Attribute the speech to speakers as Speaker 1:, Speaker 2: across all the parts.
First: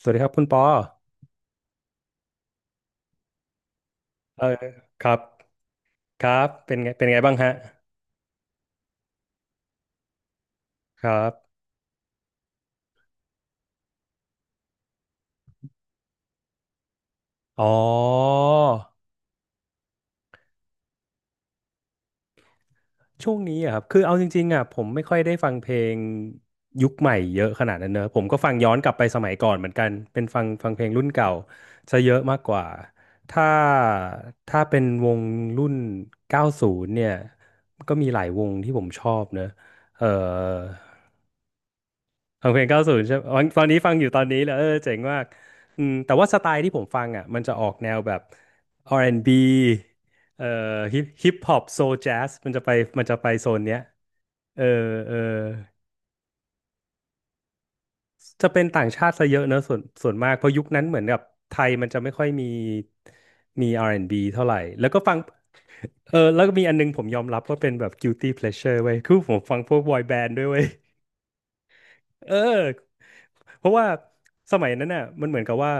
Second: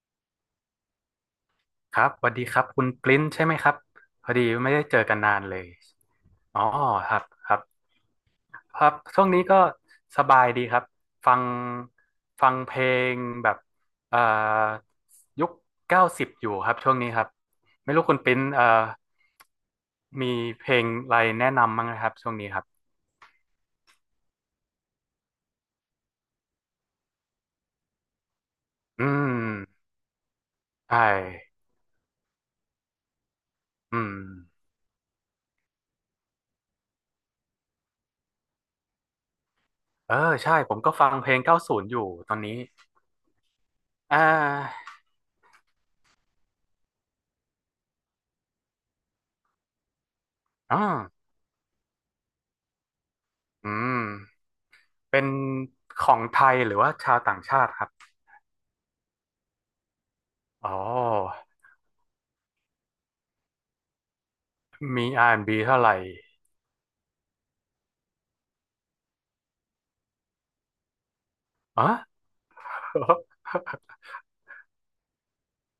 Speaker 1: สวัสดีครับคุณปอ
Speaker 2: ครับสวัสดีครับคุณปริ้นใช่ไหมครับพอดี
Speaker 1: เออ
Speaker 2: ไม่ได้เจอ
Speaker 1: ครั
Speaker 2: กัน
Speaker 1: บ
Speaker 2: นานเลย
Speaker 1: ครับ
Speaker 2: อ๋อ
Speaker 1: เป็นไงเป็น
Speaker 2: ครั
Speaker 1: ไง
Speaker 2: บ
Speaker 1: บ้าง
Speaker 2: ค
Speaker 1: ฮะ
Speaker 2: รับครับช่วงนี้ก็สบายดีครับ
Speaker 1: ครั
Speaker 2: ฟั
Speaker 1: บ
Speaker 2: งฟังเพลงแบบเอ่อยุค90อยู่ครับช่วงนี้ครับ
Speaker 1: อ๋อ
Speaker 2: ไม่รู้คุณปริ้นมีเพลงอะไรแนะนำมั้างนะครับช่วงนี้ครับ
Speaker 1: ช่วงนี้อะครับคือเอาจริงๆอ่ะผมไม่ค่อยได้ฟังเพลงยุคใหม่เยอะขนาดนั้นเนอะผมก็ฟังย้อนกลับไป
Speaker 2: อื
Speaker 1: สมัยก่อนเหมือน
Speaker 2: ม
Speaker 1: กันเป็นฟังเพลง
Speaker 2: ใช่
Speaker 1: รุ่นเก่าซะเยอะมากกว่าถ้า
Speaker 2: อืม
Speaker 1: ถ้าเป็นวงรุ่น90เนี่ยก็มีหลายวงที่ผมชอบเนอะเออ
Speaker 2: เออใช่ผมก็ฟังเพลง90อยู่ตอน
Speaker 1: ฟัง
Speaker 2: นี้
Speaker 1: เพลงเก้าศูนย์ใช่ไหมอ๋อตอนนี้ฟังอยู่
Speaker 2: อ่
Speaker 1: ตอนนี้เลยเออ
Speaker 2: า
Speaker 1: เจ๋งมากอืมแต่ว่าสไตล์ที่ผมฟังอ่ะมันจะออกแนวแบบ R&B เอ่อ
Speaker 2: อ๋อ
Speaker 1: ฮิปฮอปโซแจ๊สมันจะไปโซน
Speaker 2: อื
Speaker 1: เนี้ย
Speaker 2: ม
Speaker 1: เออเออ
Speaker 2: เป็นของไทยหรือว่าชาวต่างชาติครับ
Speaker 1: จะเป็นต่างชาติซะเยอะเนอะส่วนมากเพราะยุค
Speaker 2: อ๋อ
Speaker 1: นั้นเหมือนกับไทยมันจะไม่ค่อยมี R&B เท่าไหร่ แล้วก็ฟั
Speaker 2: มี
Speaker 1: ง
Speaker 2: R&B เท่าไหร่
Speaker 1: เออแล้วก็มีอันนึงผมยอมรับว่าเป็นแบบ guilty pleasure เว้ยคือผมฟังพวกบอยแบนด์ด้วยเว้ย
Speaker 2: อ๋อ
Speaker 1: เออ เพราะว่าสมัยนั้นน่ะมันเหมือนกับว่า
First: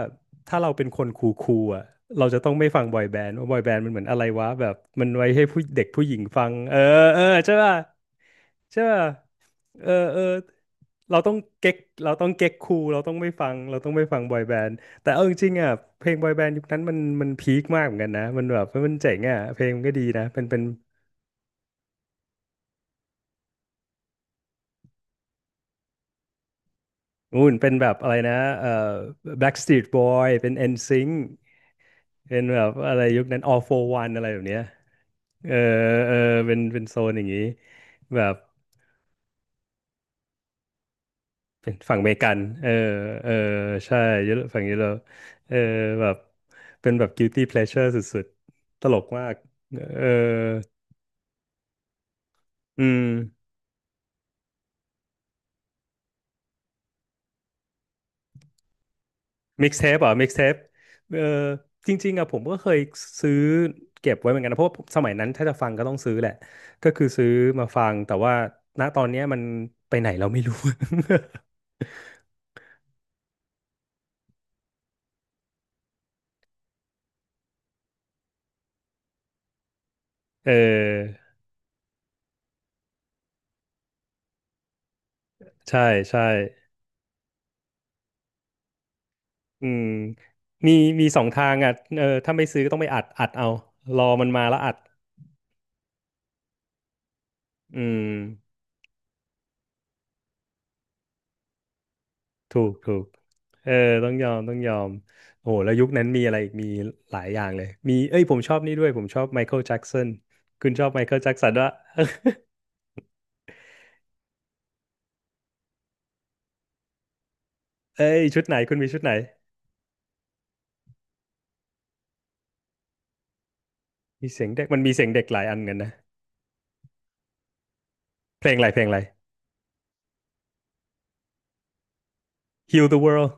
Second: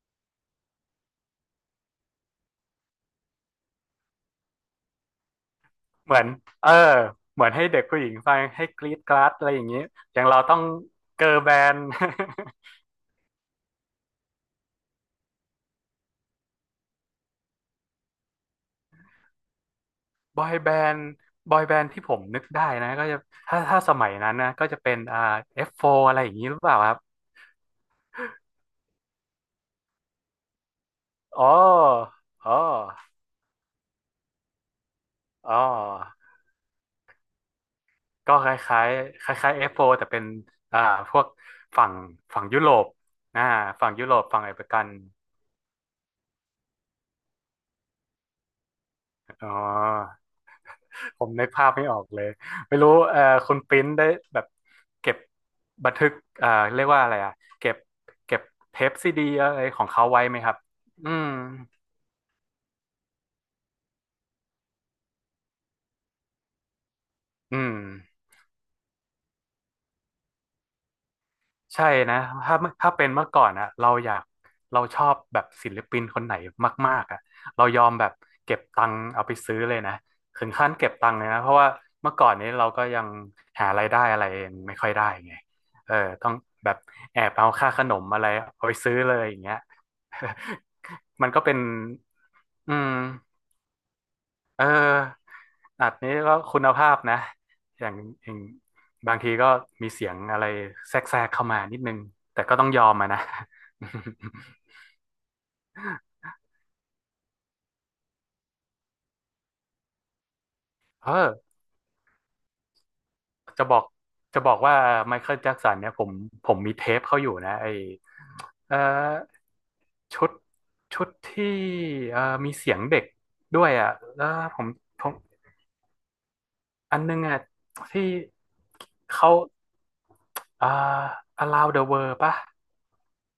Speaker 1: ถ้าเราเป็นคนคูลๆอ่ะเราจะต้องไม่ฟังบอยแบนด์ว่าบอยแบนด์มันเหมือนอะไรวะแบบมันไว้ให้ผู้เด็กผู้ห
Speaker 2: เห
Speaker 1: ญิ
Speaker 2: มื
Speaker 1: ง
Speaker 2: อน
Speaker 1: ฟัง
Speaker 2: เออ
Speaker 1: เออเออ
Speaker 2: เหมือน
Speaker 1: ใช่
Speaker 2: ให้
Speaker 1: ป่ะ
Speaker 2: เด็กผู้หญิงฟังให้
Speaker 1: ใช่
Speaker 2: กรี๊ด
Speaker 1: ป่ะ
Speaker 2: กราดอะไรอย่างเงี้ย
Speaker 1: เออ
Speaker 2: อ
Speaker 1: เออ
Speaker 2: ย่างเราต้อง
Speaker 1: เราต้
Speaker 2: เกิ
Speaker 1: อง
Speaker 2: ร์ลแบ
Speaker 1: เก๊
Speaker 2: น
Speaker 1: ก
Speaker 2: ด์
Speaker 1: เราต้องเก๊กคูลเราต้องไม่ฟังเราต้องไม่ฟังบอยแบนด์แต่เอาจริงๆอ่ะเพลงบอยแบนด์ยุคนั้นมันพีคมากเหมือนกันนะมันแบบมันเจ๋งอ่ะเพลงมันก็ดีนะ
Speaker 2: บ
Speaker 1: เป็น
Speaker 2: อย
Speaker 1: เป็น
Speaker 2: แบนด์บอยแบนด์ที่ผมนึกได้นะก็จะถ้าสมัยนั้นนะก็จะเป็นF4 อฟโฟร์อะไรอย่างงี้หรือเปล่าครับ
Speaker 1: นู่นเป็นแบบอะไรนะเอ่อ Backstreet Boy เป็น NSYNC
Speaker 2: อ๋อ
Speaker 1: เป็น
Speaker 2: อ๋อ
Speaker 1: แบบอะไรยุคนั้น all for one อะไรแบบเนี้ยเอ
Speaker 2: อ๋อ
Speaker 1: อเออเป็นโซนอย่างนี้แบ
Speaker 2: ก็
Speaker 1: บ
Speaker 2: คล้ายๆคล้ายๆ F4 แต่เป็นอ่าพวก
Speaker 1: เป็น
Speaker 2: ฝั่ง
Speaker 1: ฝั่งอเมริกัน
Speaker 2: ฝั่งยุ
Speaker 1: เอ
Speaker 2: โร
Speaker 1: อ
Speaker 2: ป
Speaker 1: เออ
Speaker 2: อ่าฝั่ง
Speaker 1: ใช่
Speaker 2: ยุโรป
Speaker 1: ยุโร
Speaker 2: ฝั่ง
Speaker 1: ป
Speaker 2: อเม
Speaker 1: ฝั่ง
Speaker 2: ริ
Speaker 1: ยุ
Speaker 2: กั
Speaker 1: โร
Speaker 2: น
Speaker 1: ปเออแบบเป็นแบบ guilty pleasure สุดๆ ตลกมาก
Speaker 2: อ๋
Speaker 1: เออ
Speaker 2: อ ผมนึกภาพไม่ออกเลยไม่
Speaker 1: อื
Speaker 2: รู้
Speaker 1: ม
Speaker 2: คุณปริ้นได้แบบเก็บบันทึกเอ่อเรียกว่าอะไรอ่ะเก็บเก็บเทปซีดีอะไรของ
Speaker 1: mixtape
Speaker 2: เขา
Speaker 1: อ่ะ
Speaker 2: ไว้ไหมครับ
Speaker 1: mixtape
Speaker 2: อื
Speaker 1: เออ
Speaker 2: ม
Speaker 1: จริงๆอะผมก็เคยซื้อเก็บไว้เหมือนกันนะเพราะว่าสมัยนั้นถ้าจะฟังก็ต้องซื้อแหละ ก็คือซื้อ
Speaker 2: อื
Speaker 1: มาฟังแต่
Speaker 2: ม
Speaker 1: ว่าณตอนเนี้ยมันไปไหนเราไม่รู้
Speaker 2: ใช่นะถ้าถ้าเป็นเมื่อก่อนอะเราอยากเราชอบแบบศิลปินคนไหนมากๆอะเรายอมแบบเก็บตังค์เอาไปซื้อเลยนะ ถึ
Speaker 1: เอ
Speaker 2: งขั้นเก็บตังค์เลย
Speaker 1: อ
Speaker 2: นะเพราะว่าเมื่อก่อนนี้เราก็ยังหารายได้อะไรเองไม่ค่อยได้ไง
Speaker 1: ใช่
Speaker 2: เออ
Speaker 1: ใช่
Speaker 2: ต้องแบบแอบเอาค่าขนมอะไรเอาไปซื้อเลยอย่างเงี้ย
Speaker 1: อืมมีมีส อง
Speaker 2: มันก็
Speaker 1: ทา
Speaker 2: เป็
Speaker 1: ง
Speaker 2: น
Speaker 1: อ่ะเออถ้าไม่ซื้อก็
Speaker 2: อื
Speaker 1: ต้องไป
Speaker 2: ม
Speaker 1: อัดเอา รอมันมาแล้ว
Speaker 2: เอ
Speaker 1: อัด
Speaker 2: ออัดนี้ก็คุณภาพนะ
Speaker 1: อื
Speaker 2: อย่าง
Speaker 1: ม
Speaker 2: อย่างบางทีก็มีเสียงอะไรแทรกแทรกเข้ามานิดนึงแต่ก็
Speaker 1: ถู
Speaker 2: ต้อง
Speaker 1: ก
Speaker 2: ยอ
Speaker 1: ถู
Speaker 2: ม
Speaker 1: ก
Speaker 2: อะนะ
Speaker 1: เออ ต้องยอมต้องยอมโอ้โหแล้วยุคนั้นมีอะไรอีกมีหลายอย่างเลย มี เอ้ย ผมชอบนี่ด้วย ผมชอบไมเคิลแจ็กสันคุณชอบไม
Speaker 2: เอ
Speaker 1: เคิลแจ็ก
Speaker 2: อ
Speaker 1: สันด้วะ
Speaker 2: จะบอกจะบอกว่าไมเคิลแจ็คสันเนี่ยผมมีเทปเขาอยู่นะไอ
Speaker 1: เอ้ย ชุดไหนคุ
Speaker 2: เอ
Speaker 1: ณมีชุดไหน
Speaker 2: อชุดชุดที่เออมีเสียงเด็กด้วยอ่ะแล้
Speaker 1: มี
Speaker 2: ว
Speaker 1: เสียง
Speaker 2: ผ
Speaker 1: เด็ก
Speaker 2: ม
Speaker 1: มันมี
Speaker 2: ผ
Speaker 1: เสียง
Speaker 2: ม
Speaker 1: เด็กหลายอันกันนะ
Speaker 2: อันนึงอ่ะที่
Speaker 1: เพลงอะไรเพลงอะไร
Speaker 2: เขาเอ่อ Allow the World ป่ะ
Speaker 1: Heal the World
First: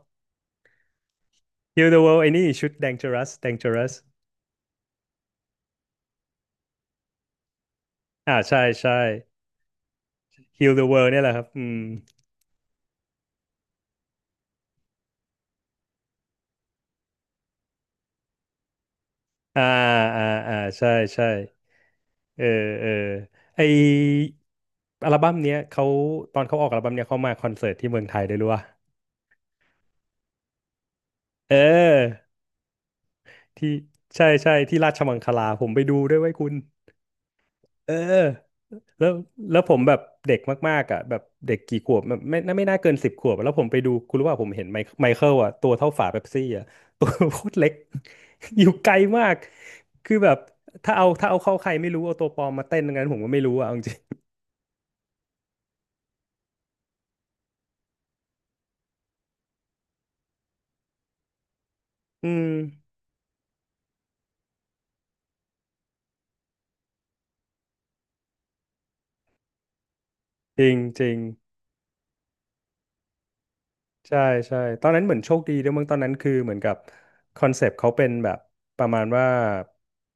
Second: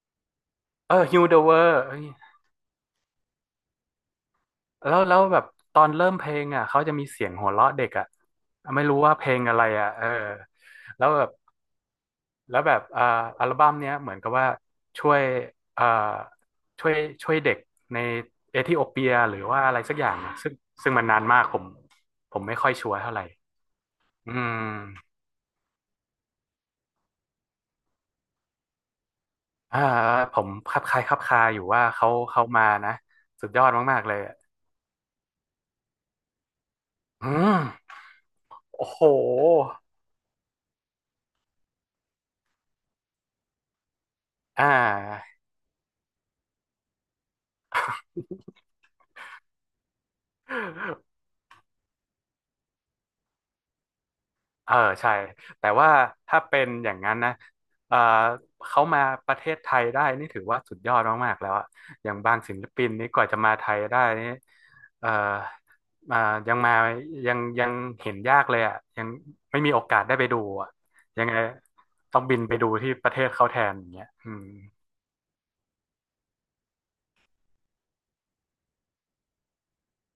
Speaker 2: เออ Heal the World
Speaker 1: Heal the World ไอ้นี่ชุด Dangerous
Speaker 2: แล้วแบบตอนเริ่มเพลงอ่ะเขาจะมีเสียงหัวเราะเด็กอ่ะ
Speaker 1: อ่าใช่
Speaker 2: ไม่
Speaker 1: ใช่
Speaker 2: รู้ว่าเพลงอะไรอ่ะเออ
Speaker 1: Heal the
Speaker 2: แล้ว
Speaker 1: World เนี่
Speaker 2: แบ
Speaker 1: ยแห
Speaker 2: บ
Speaker 1: ละครับอืม
Speaker 2: แล้วแบบอัลบั้มเนี้ยเหมือนกับว่าช่วยอ่าช่วยช่วยเด็กในเอธิโอเปียหรือว่า
Speaker 1: อ่า
Speaker 2: อะไรสักอย่าง
Speaker 1: อ่า
Speaker 2: อะซึ่
Speaker 1: อ่า
Speaker 2: ง
Speaker 1: ใช่
Speaker 2: ซึ่งมันนาน
Speaker 1: ใช่
Speaker 2: มากผมผ
Speaker 1: เอ
Speaker 2: ม
Speaker 1: อ
Speaker 2: ไม่ค่อย
Speaker 1: เอ
Speaker 2: ชั
Speaker 1: อ
Speaker 2: วร์เท่าไหร่
Speaker 1: ไอ
Speaker 2: อื
Speaker 1: อั
Speaker 2: ม
Speaker 1: ลบั้มเนี้ยเขาตอนเขาออกอัลบั้มเนี้ยเขามาคอนเสิร์ตที่เมืองไทยด้วยรู้ป่ะ
Speaker 2: อ่าผมคลับคล้ายคลับคา
Speaker 1: เ
Speaker 2: อยู่ว่าเขา
Speaker 1: ออ
Speaker 2: เขามานะสุดยอ
Speaker 1: ที่
Speaker 2: ดมากๆเลย
Speaker 1: ใช่
Speaker 2: อะ
Speaker 1: ใช่ที่ราชมังคลาผมไปดูด้วยไว้ยคุณ
Speaker 2: อื
Speaker 1: เอ
Speaker 2: ม
Speaker 1: อ
Speaker 2: โอ้โห
Speaker 1: แล้วแล้วผมแบบเด็กมากๆอ่ะแบบเด็กกี่ขวบแบบไม่น่าเกิน10 ขวบแล้วผมไปดูคุณรู้ว่าผมเห็
Speaker 2: อ่
Speaker 1: นไมค์ไมเคิ
Speaker 2: า
Speaker 1: ลอ่ะตัวเท่าฝาเป๊ปซี่อ่ะ ตัวโคตรเล็ก อยู่ไกลมากคือแบบถ้าเอาเข้าใครไม่รู้เอาตัวปลอมมาเต้นตรงนั้นผมก็ไม่รู้อ่ะเอาจริง
Speaker 2: เออใช่แต่ว่าถ้าเป็นอย่างนั้นนะเออเขามาประเทศไทยได้นี่ถือว่าสุดยอดมากๆแล้วอะอย่าง
Speaker 1: ๆอื
Speaker 2: บาง
Speaker 1: ม
Speaker 2: ศิลปินนี่กว่าจะมาไทยได้นี่เออมายังมายังเห็นยากเลยอะยังไม่มีโอกาสได้ไปดู
Speaker 1: จริ
Speaker 2: อะ
Speaker 1: งจริง
Speaker 2: ยังไงต้องบินไปดูที่ประเทศเขาแทนอย่างเงี้ย
Speaker 1: ใช่
Speaker 2: อืม
Speaker 1: ใช่ตอนนั้นเหมือนโชคดีด้วยมั้งตอนนั้นคือเหมือนกับคอนเซปต์เขาเป็นแบบประมาณว่า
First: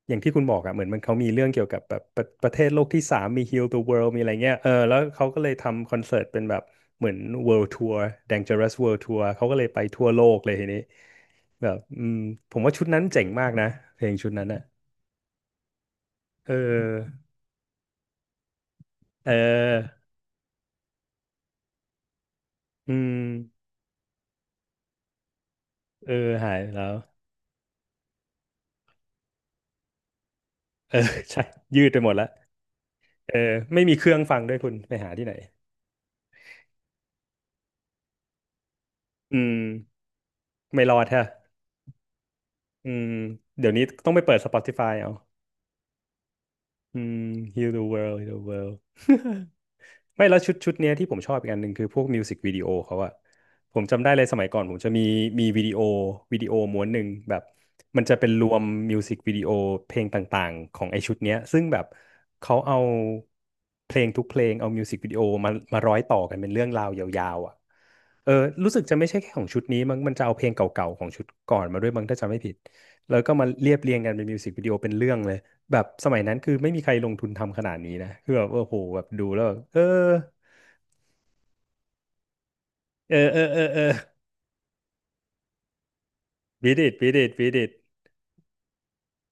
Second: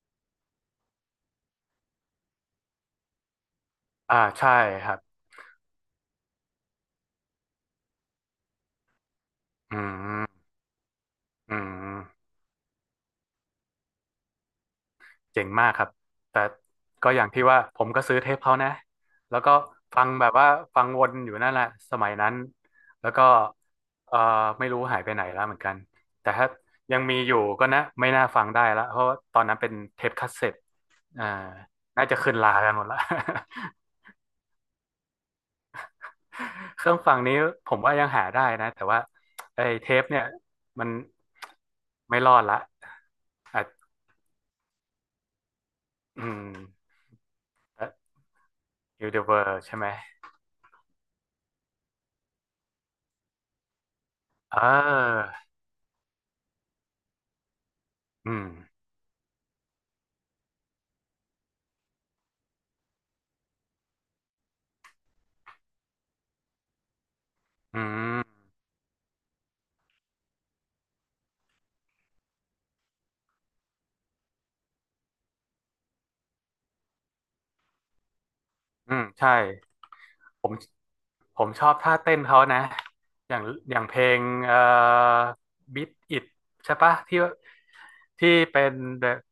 Speaker 1: อย่างที่คุณบอกอะเหมือนมันเขามีเรื่องเกี่ยวกับแบบประเทศโลกที่สามมี Heal the World
Speaker 2: อ่า
Speaker 1: มีอะไร
Speaker 2: ใช่
Speaker 1: เงี้ยเออ
Speaker 2: ครั
Speaker 1: แล้ว
Speaker 2: บ
Speaker 1: เขาก็เลยทำคอนเสิร์ตเป็นแบบเหมือน World Tour Dangerous World Tour เขาก็เลย
Speaker 2: อื
Speaker 1: ไปทั่วโลก
Speaker 2: ม
Speaker 1: เลยทีนี้
Speaker 2: อื
Speaker 1: แบบอืม
Speaker 2: ม
Speaker 1: ผมว่าชุดนั้นเจ๋งมากนะเพลงชุดนั้นอะ
Speaker 2: เจ๋งมากครับแต่
Speaker 1: เอ
Speaker 2: ก็อ
Speaker 1: อ
Speaker 2: ย่างที่ว่าผมก็ซื้อเทปเขานะ
Speaker 1: เอ
Speaker 2: แล้วก็
Speaker 1: อ
Speaker 2: ฟังแบบว่าฟังวนอยู่นั่นแหละสมัยนั้น
Speaker 1: อื
Speaker 2: แล้วก็
Speaker 1: ม
Speaker 2: เอ่อไม่รู้หายไปไหนแล้วเหมือนกัน
Speaker 1: เออ
Speaker 2: แต่ถ้า
Speaker 1: หายไปแล้ว
Speaker 2: ยังมีอยู่ก็นะไม่น่าฟังได้ละเพราะว่าตอนนั้นเป็นเทปคัสเซ็ต
Speaker 1: เออ
Speaker 2: อ่า
Speaker 1: ใช่ยืดไป
Speaker 2: น่า
Speaker 1: หมด
Speaker 2: จะ
Speaker 1: แล้ว
Speaker 2: ขึ้นลากันหมดละ
Speaker 1: เออไม่มี เครื่องฟังด้วยคุณไปหาที่ไหน
Speaker 2: เครื่องฟังนี้ผมว่ายังหาได้นะแต่ว่า
Speaker 1: อืม
Speaker 2: ไอ้เทปเนี่ย
Speaker 1: ไม่
Speaker 2: มัน
Speaker 1: รอดฮะ
Speaker 2: ไม่รอดละ
Speaker 1: อืม
Speaker 2: อ่ะ
Speaker 1: เดี๋ยวนี้ต้องไปเปิด Spotify เอา
Speaker 2: อืม
Speaker 1: อืม Heal the world Heal the world
Speaker 2: ยูนิเวอร์ใช่ไหม
Speaker 1: ไม่แล้วชุดเนี้ยที่ผมชอบอีกอันหนึ่งคือพวกมิวสิกวิดีโอเขาอะผมจำได้เลยสมัย
Speaker 2: เ
Speaker 1: ก่อนผมจะมี
Speaker 2: ออ
Speaker 1: วิดีโอม้วนหนึ่งแบบมันจะเป็น
Speaker 2: อื
Speaker 1: ร
Speaker 2: ม
Speaker 1: วมมิวสิกวิดีโอเพลงต่างๆของไอชุดเนี้ยซึ่งแบบเขาเอาเพลงทุกเพลงเอามิวสิกวิดีโอมาร้อยต่อกันเป็นเรื่องราวยาวๆอะ
Speaker 2: อื
Speaker 1: เออ
Speaker 2: ม
Speaker 1: รู้สึกจะไม่ใช่แค่ของชุดนี้มั้งมันจะเอาเพลงเก่าๆของชุดก่อนมาด้วยมั้งถ้าจำไม่ผิดแล้วก็มาเรียบเรียงกันเป็นมิวสิกวิดีโอเป็นเรื่องเลย แบบสมัยนั้นคือไม่มีใครลงทุนทำขนาดนี้นะคือแบบโอ้โห
Speaker 2: อื
Speaker 1: แบ
Speaker 2: ม
Speaker 1: บดู
Speaker 2: ใช่
Speaker 1: แล้วแบบเออ
Speaker 2: ผมผมชอบท่าเต้นเขานะ
Speaker 1: เออ
Speaker 2: อ
Speaker 1: เอ
Speaker 2: ย่า
Speaker 1: อ
Speaker 2: ง
Speaker 1: เออ
Speaker 2: อ
Speaker 1: เอ
Speaker 2: ย่า
Speaker 1: อ
Speaker 2: งเพลงBeat It
Speaker 1: บี
Speaker 2: ใช่
Speaker 1: ดิ
Speaker 2: ปะ
Speaker 1: ดบี
Speaker 2: ที่
Speaker 1: ดิดบีดิด
Speaker 2: ที่เป็น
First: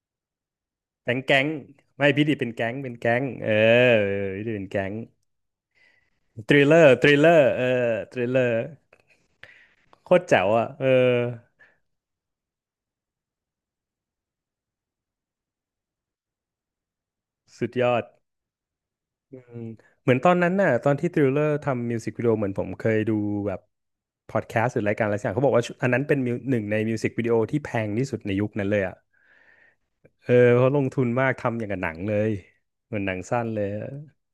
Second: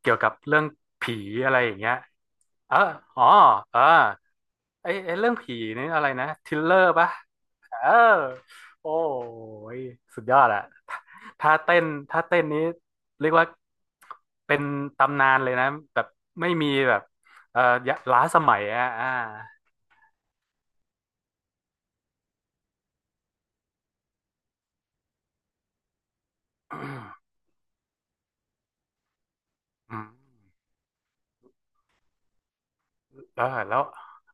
Speaker 2: เกี่ยวกับเรื่อง
Speaker 1: แก๊
Speaker 2: ผี
Speaker 1: งแก๊ง
Speaker 2: อะไรอย่างเงี้ย
Speaker 1: ไม่บีดิดเป็นแก๊
Speaker 2: เอ
Speaker 1: ง
Speaker 2: อ
Speaker 1: เป็นแก๊
Speaker 2: อ๋
Speaker 1: ง
Speaker 2: อ
Speaker 1: เออ
Speaker 2: เออ
Speaker 1: บีดิดเป็นแก๊
Speaker 2: ไอ
Speaker 1: ง
Speaker 2: ไอเรื่องผีนี่อะไรนะท
Speaker 1: ท
Speaker 2: ริ
Speaker 1: ริ
Speaker 2: ล
Speaker 1: ล
Speaker 2: เล
Speaker 1: เล
Speaker 2: อ
Speaker 1: อ
Speaker 2: ร์
Speaker 1: ร์ท
Speaker 2: ปะ
Speaker 1: ริลเลอร์เออ
Speaker 2: เออ
Speaker 1: ทริลเลอร์
Speaker 2: โอ้ย
Speaker 1: โค
Speaker 2: สุ
Speaker 1: ตร
Speaker 2: ดยอ
Speaker 1: แจ๋
Speaker 2: ด
Speaker 1: ว
Speaker 2: อะ
Speaker 1: อ่ะเออ
Speaker 2: ท่าเต้นท่าเต้นนี้เรียกว่าเป็นตำนานเลยนะแบบไม่มีแบบเอ่อ
Speaker 1: สุดยอด
Speaker 2: ล้าสมัยอะอ่า
Speaker 1: อืมเหมือนตอนนั้นน่ะตอนที่ทริลเลอร์ทำมิวสิกวิดีโอเหมือนผมเคยดูแบบพอดแคสต์หรือรายการอะไรสักอย่างเขาบอกว่าชุดอันนั้นเป็นมิวหนึ่งใน
Speaker 2: อื
Speaker 1: มิวสิกวิ
Speaker 2: ม
Speaker 1: ดีโอที่แพงที่สุดในยุคนั้นเลยอ่ะ เออเพราะลงทุนมากทำอย่างกับหนังเลยเหมือนหนังสั้
Speaker 2: แล้
Speaker 1: น
Speaker 2: ว
Speaker 1: เลย
Speaker 2: แล้ว
Speaker 1: อะ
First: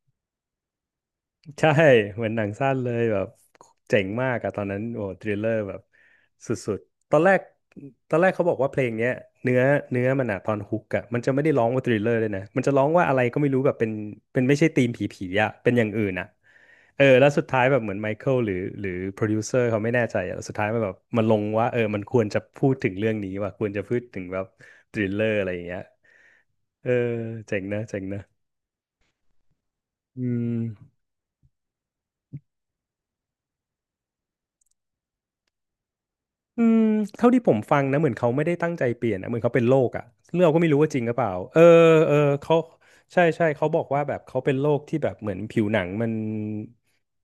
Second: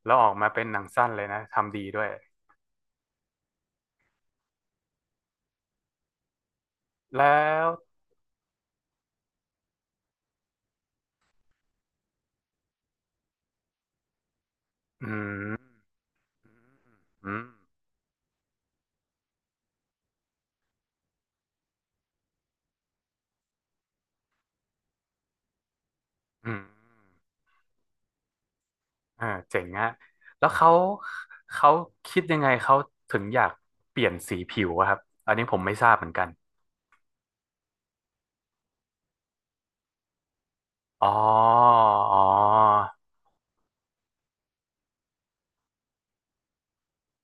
Speaker 2: แล้วออกมาเป็นหนังสั้นเลยนะ
Speaker 1: ใช่
Speaker 2: ทำดีด้วย
Speaker 1: เหมือนหนังสั้นเลยแบบเจ๋งมากอะตอนนั้นโอ้ทริลเลอร์แบบสุดๆตอน
Speaker 2: แล้
Speaker 1: แรก
Speaker 2: ว
Speaker 1: ตอนแรกเขาบอกว่าเพลงเนี้ยเนื้อเนื้อมันอะตอนฮุกอะมันจะไม่ได้ร้องว่าทริลเลอร์เลยนะมันจะร้องว่าอะไรก็ไม่รู้แบบเป็นไม่ใช่ธีมผ
Speaker 2: อื
Speaker 1: ีๆอะเป็นอ
Speaker 2: ม
Speaker 1: ย่างอื่นอะเออแล้ว
Speaker 2: อืม
Speaker 1: สุดท้ายแบบเหมือนไมเคิลหรือโปรดิวเซอร์เขาไม่แน่ใจอะแล้วสุดท้ายมันแบบมันลงว่าเออมันควรจะพูดถึงเรื่องนี้ว่ะควรจะพูดถึงแบบทริลเลอร์อะไรอย่างเงี้ย
Speaker 2: อืม
Speaker 1: เออเจ๋งนะเจ๋งนะ
Speaker 2: เเจ๋งอะ
Speaker 1: อื
Speaker 2: แล้วเขา
Speaker 1: ม
Speaker 2: เขาคิดยังไงเขาถึงอยากเปลี่ยนสีผิวอะครับอันนี้ผมไม่ทราบเหมือนกัน
Speaker 1: อืมเท่าที่ผมฟังนะเหมือนเขาไม่ได้ตั้งใจเปลี่ยนนะเหมือนเขาเป็นโรคอ่ะเรื่องเราก็ไม่รู้ว่าจริง
Speaker 2: อ๋
Speaker 1: ห
Speaker 2: อ
Speaker 1: รือเปล่าเออเออ
Speaker 2: อ๋
Speaker 1: เขา
Speaker 2: อ
Speaker 1: ใช่ใช่เขาบอกว่าแบบเขาเป็นโรคที่แบบเหมือนผิวหนังมัน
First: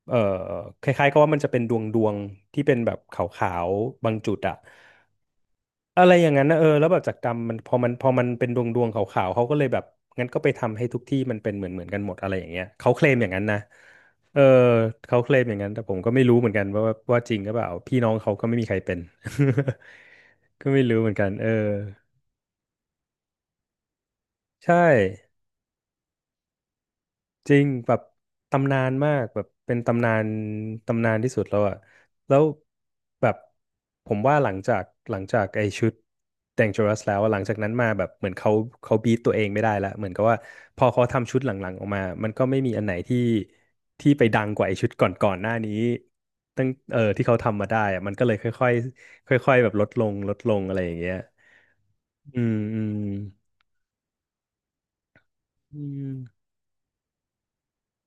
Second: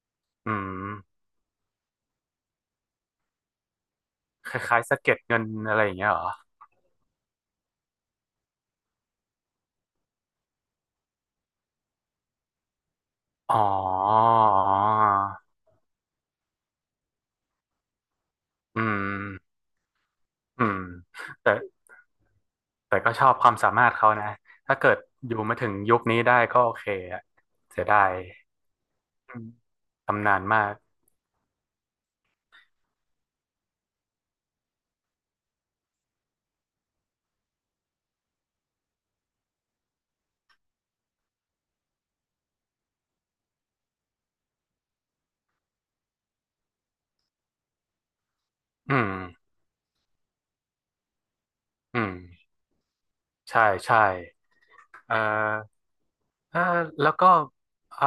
Speaker 1: เออ
Speaker 2: อื
Speaker 1: คล้ายๆก็
Speaker 2: ม
Speaker 1: ว่ามันจะเป็นดวงที่เป็นแบบขาวๆบางจุด
Speaker 2: ค
Speaker 1: อ่ะ
Speaker 2: ล้ายๆสะเก็ดเงินอะไรอย่าง
Speaker 1: อะ
Speaker 2: เงี้
Speaker 1: ไร
Speaker 2: ยเหร
Speaker 1: อ
Speaker 2: อ
Speaker 1: ย่างนั้นนะเออแล้วแบบจากกรรมมันพอมันเป็นดวงขาวๆเขาก็เลยแบบงั้นก็ไปทำให้ทุกที่มันเป็นเหมือนกันหมดอะไรอย่างเงี้ยเขาเคลมอย่างนั้น
Speaker 2: อ๋
Speaker 1: นะ
Speaker 2: ออ๋
Speaker 1: เออเขาเคล
Speaker 2: อ
Speaker 1: มอย่างนั้นแต่ผมก็ไม่รู้เหมือนกันว่าว่าจริงหรือเปล่าพี่น้องเขาก็ไม่มีใคร
Speaker 2: อื
Speaker 1: เป็น
Speaker 2: ม อื
Speaker 1: ก็
Speaker 2: ม
Speaker 1: ไม่รู้เหมือนกันเออ
Speaker 2: แต่ แต่ก็ชอบความสามารถเขานะ
Speaker 1: ใช่
Speaker 2: ถ้าเกิดอยู่มาถึงยุคนี้ได้ก็โอเคอะ
Speaker 1: จริง
Speaker 2: เสีย
Speaker 1: แบ
Speaker 2: ดา
Speaker 1: บ
Speaker 2: ย
Speaker 1: ตำนานมาก
Speaker 2: อื
Speaker 1: แบ
Speaker 2: ม
Speaker 1: บเป็นตำนาน
Speaker 2: ตำนานมาก
Speaker 1: ตำนานที่สุดแล้วอะแล้วแบบผมว่าหลังจากไอ้ชุด Dangerous แล้วอะหลังจากนั้นมาแบบเหมือนเขาบีทตัวเองไม่ได้ละเหมือนกับว่าพอเขาทำชุดหลังๆออกมามันก็ไม่มีอันไหนที่ไปดังกว่าไอ้ชุดก่อนๆหน้านี้ตั้งเออที่เขาทำมาได้อะมันก็เลยค่อย
Speaker 2: อืม
Speaker 1: ๆค่อยๆแบบลดลงลดลงอะไรอย่างเงี้ย
Speaker 2: อืม
Speaker 1: อืมอืม
Speaker 2: ใช่ใช่เอ่อ
Speaker 1: อืม
Speaker 2: เอ่อแล้วก็เอ่อ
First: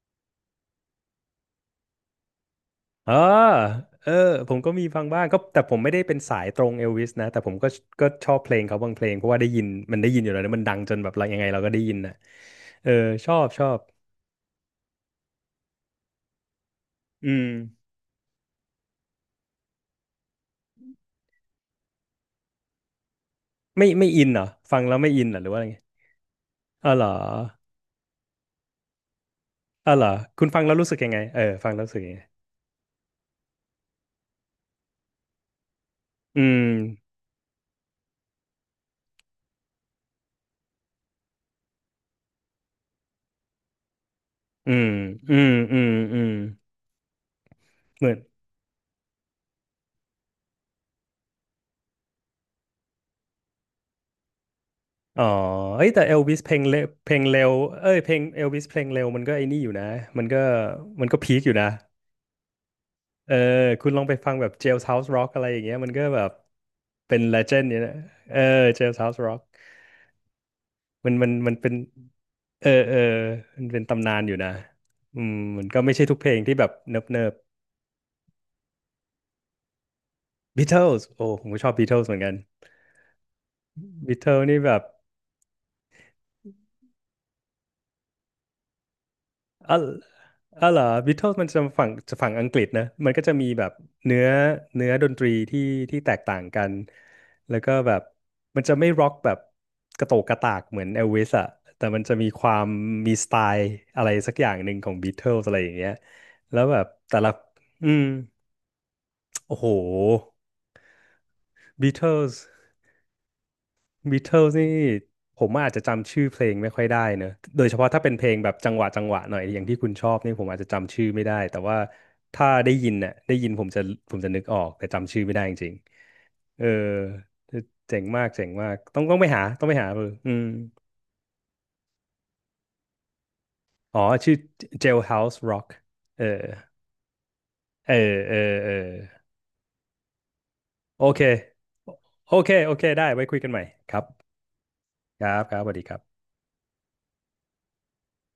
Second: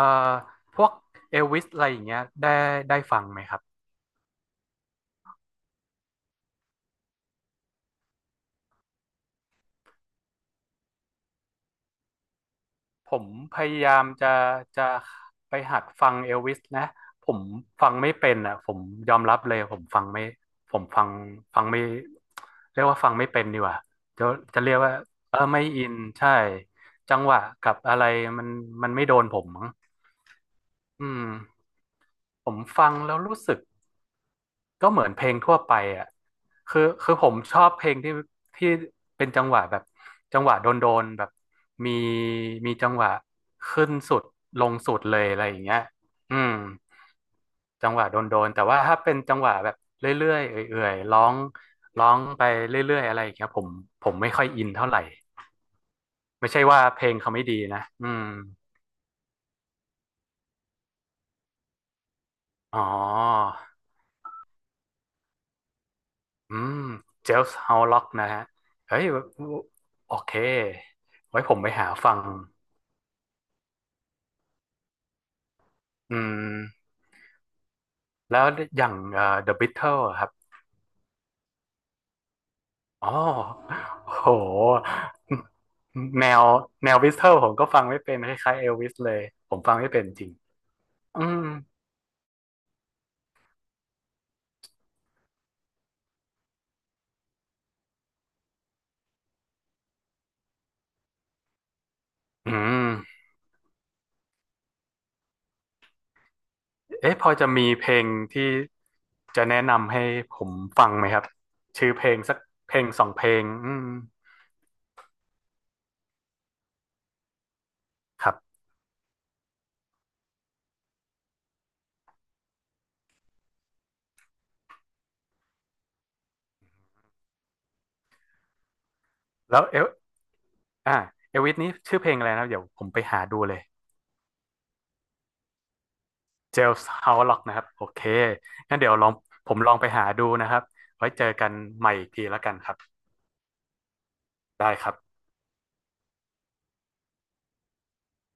Speaker 2: พวกเอลวิสอะไรอย่างเงี้ยได้
Speaker 1: เอ่
Speaker 2: ฟังไหมครับ
Speaker 1: เออผมก็มีฟังบ้างก็แต่ผมไม่ได้เป็นสายตรงเอลวิสนะแต่ผมก็ชอบเพลงเขาบางเพลงเพราะว่าได้ยินมันได้ยินอยู่แล้วนะมันดังจนแบบเรายังไงเราก็ได้ยินนะเออ
Speaker 2: ผม
Speaker 1: ชอบ
Speaker 2: พ
Speaker 1: ชอ
Speaker 2: ยา
Speaker 1: บ
Speaker 2: ยามจะไปหัดฟังเอลวิสนะผ
Speaker 1: อื
Speaker 2: ม
Speaker 1: ม
Speaker 2: ฟังไม่เป็นอ่ะผมยอมรับเลยผมฟังไม่ผมฟังไม่เรียกว่าฟังไม่เป็นดีกว่า
Speaker 1: ไม่อิ
Speaker 2: จะ
Speaker 1: นเหรอ
Speaker 2: จะเรี
Speaker 1: ฟั
Speaker 2: ยก
Speaker 1: ง
Speaker 2: ว่า
Speaker 1: แล้วไม่อินเห
Speaker 2: เอ
Speaker 1: รอ
Speaker 2: อ
Speaker 1: หรือว่า
Speaker 2: ไม่
Speaker 1: ไง
Speaker 2: อินใช่
Speaker 1: อ๋อเหรอ
Speaker 2: จังหวะกับอะไรมันมันไม่โดนผมมั้ง
Speaker 1: อ๋อเหรอคุณฟังแล้วรู้สึกยั
Speaker 2: อื
Speaker 1: งไง
Speaker 2: ม
Speaker 1: เออฟังแล้วรู้สึกยังไง
Speaker 2: ผมฟังแล้วรู้สึก ก็เหมือนเพลงทั่วไปอ่ะ
Speaker 1: อืม
Speaker 2: คือผมชอบเพลงที่เป็นจังหวะแบบจังหวะโดนๆแบบมีมีจังหวะขึ้นสุดล
Speaker 1: อื
Speaker 2: ง
Speaker 1: ม
Speaker 2: สุดเลย
Speaker 1: อื
Speaker 2: อะไร
Speaker 1: ม
Speaker 2: อย่างเงี้
Speaker 1: อื
Speaker 2: ย
Speaker 1: มอืม
Speaker 2: อืมจังห
Speaker 1: เห
Speaker 2: วะ
Speaker 1: มือน
Speaker 2: โดนๆแต่ว่าถ้าเป็นจังหวะแบบเรื่อยๆเอื่อยๆร้องไปเรื่อยๆอะไรอย่างเงี้ยผมไม่ค่อยอินเท่าไหร่
Speaker 1: อ๋อเอ้ยแต่เอลวิส
Speaker 2: ไม่
Speaker 1: เพล
Speaker 2: ใช่
Speaker 1: งเร็
Speaker 2: ว่า
Speaker 1: ว
Speaker 2: เพลงเขาไม่ดีนะ
Speaker 1: เอ้ย
Speaker 2: อื
Speaker 1: เพลง
Speaker 2: ม
Speaker 1: เอลวิสเพลงเร็วมันก็ไอ้นี่อยู่นะมันก็มันก็พีคอยู่นะ
Speaker 2: อ๋อ
Speaker 1: เออคุณลองไปฟังแบบ Jailhouse Rock อะไรอย่างเงี้ยมันก็แบบ
Speaker 2: อืม
Speaker 1: เป็น
Speaker 2: เจลส์
Speaker 1: legend
Speaker 2: ฮา
Speaker 1: เนี่ย
Speaker 2: ว
Speaker 1: นะ
Speaker 2: ล็อกนะ
Speaker 1: เออ
Speaker 2: ฮะเฮ้ย
Speaker 1: Jailhouse Rock
Speaker 2: โอเค
Speaker 1: มัน
Speaker 2: ไว้ผ
Speaker 1: มัน
Speaker 2: มไป
Speaker 1: เป็น
Speaker 2: หาฟัง
Speaker 1: เออเออมันเป็นตำนานอยู่นะอืมมันก็ไม่ใช่
Speaker 2: อื
Speaker 1: ทุกเพลงที่แบบ
Speaker 2: ม
Speaker 1: เนิบเนิบ
Speaker 2: แล้วอย่างThe Beatles อะครับ
Speaker 1: Beatles โอ้ผมก็ชอบ Beatles เหมือนกัน
Speaker 2: อ๋อโอ้โห
Speaker 1: Beatles นี่แบบ
Speaker 2: แนวแนว Beatles ผมก็ฟังไม่เป็นคล้ายๆเอลวิสเลยผม
Speaker 1: อ๋
Speaker 2: ฟั
Speaker 1: อ
Speaker 2: งไม่เป็นจริง
Speaker 1: อ๋อเหรอบิท
Speaker 2: อื
Speaker 1: เทิล
Speaker 2: ม
Speaker 1: มันจะฝั่งอังกฤษนะมันก็จะมีแบบเนื้อเนื้อดนตรีที่แตกต่างกัน แล้วก็แบบมันจะไม่ร็อกแบบกระโตกกระตากเหมือนเอลวิสอะแต่มันจะมีค
Speaker 2: อื
Speaker 1: วามมี
Speaker 2: ม
Speaker 1: สไตล์อะไรสักอย่างหนึ่งของบิทเทิลอะไรอย่างเงี้ยแล้วแบบ
Speaker 2: เอ๊ะ
Speaker 1: แต่
Speaker 2: พ
Speaker 1: ละ
Speaker 2: อจะมีเพ
Speaker 1: อื
Speaker 2: ล
Speaker 1: ม
Speaker 2: งที่จะ
Speaker 1: โอ้
Speaker 2: แนะ
Speaker 1: โห
Speaker 2: นำให้ผมฟังไหมครับชื่
Speaker 1: บิ
Speaker 2: อ
Speaker 1: ท
Speaker 2: เพล
Speaker 1: เทิ
Speaker 2: ง
Speaker 1: ล
Speaker 2: สักเพลงสองเพลงอืม
Speaker 1: บิทเทิลนี่ผมอาจจะจำชื่อเพลงไม่ค่อยได้เนอะโดยเฉพาะถ้าเป็นเพ
Speaker 2: ค
Speaker 1: ล
Speaker 2: รั
Speaker 1: งแบบ
Speaker 2: บ
Speaker 1: จังหวะหน่อยอย่างที่คุณชอบนี่ผมอาจจะจำชื่อไม่ได้แต่ว่าถ้าได้ยินเนี่ยได้ยินผมจะผมจะนึกออกแต่จำชื่อไม่ได้จริงๆเออเจ๋งมากเจ๋งมากต้องไปหา
Speaker 2: แล้
Speaker 1: ต้
Speaker 2: ว
Speaker 1: องไปหาเอออืม
Speaker 2: อ่าเอลวิสนี้ชื่อเพลงอะไรนะครับเดี๋ยวผมไปหาดูเลย
Speaker 1: อ๋อชื่อ Jailhouse Rock เออ
Speaker 2: เจลส์เฮาล็อกนะครับโอ
Speaker 1: เออ
Speaker 2: เค
Speaker 1: เออเออ
Speaker 2: งั้นเดี๋ยวลองผมลองไปหาดูนะครับ
Speaker 1: โอ
Speaker 2: ไว้
Speaker 1: เค
Speaker 2: เจอกันใหม่อีกที
Speaker 1: โอ
Speaker 2: แล้ว
Speaker 1: เค
Speaker 2: กันค
Speaker 1: โอ
Speaker 2: รับ
Speaker 1: เคได้ไว้คุยกันใหม่ครับ
Speaker 2: ได้ครับ
Speaker 1: ครับครับสวัสดีครับ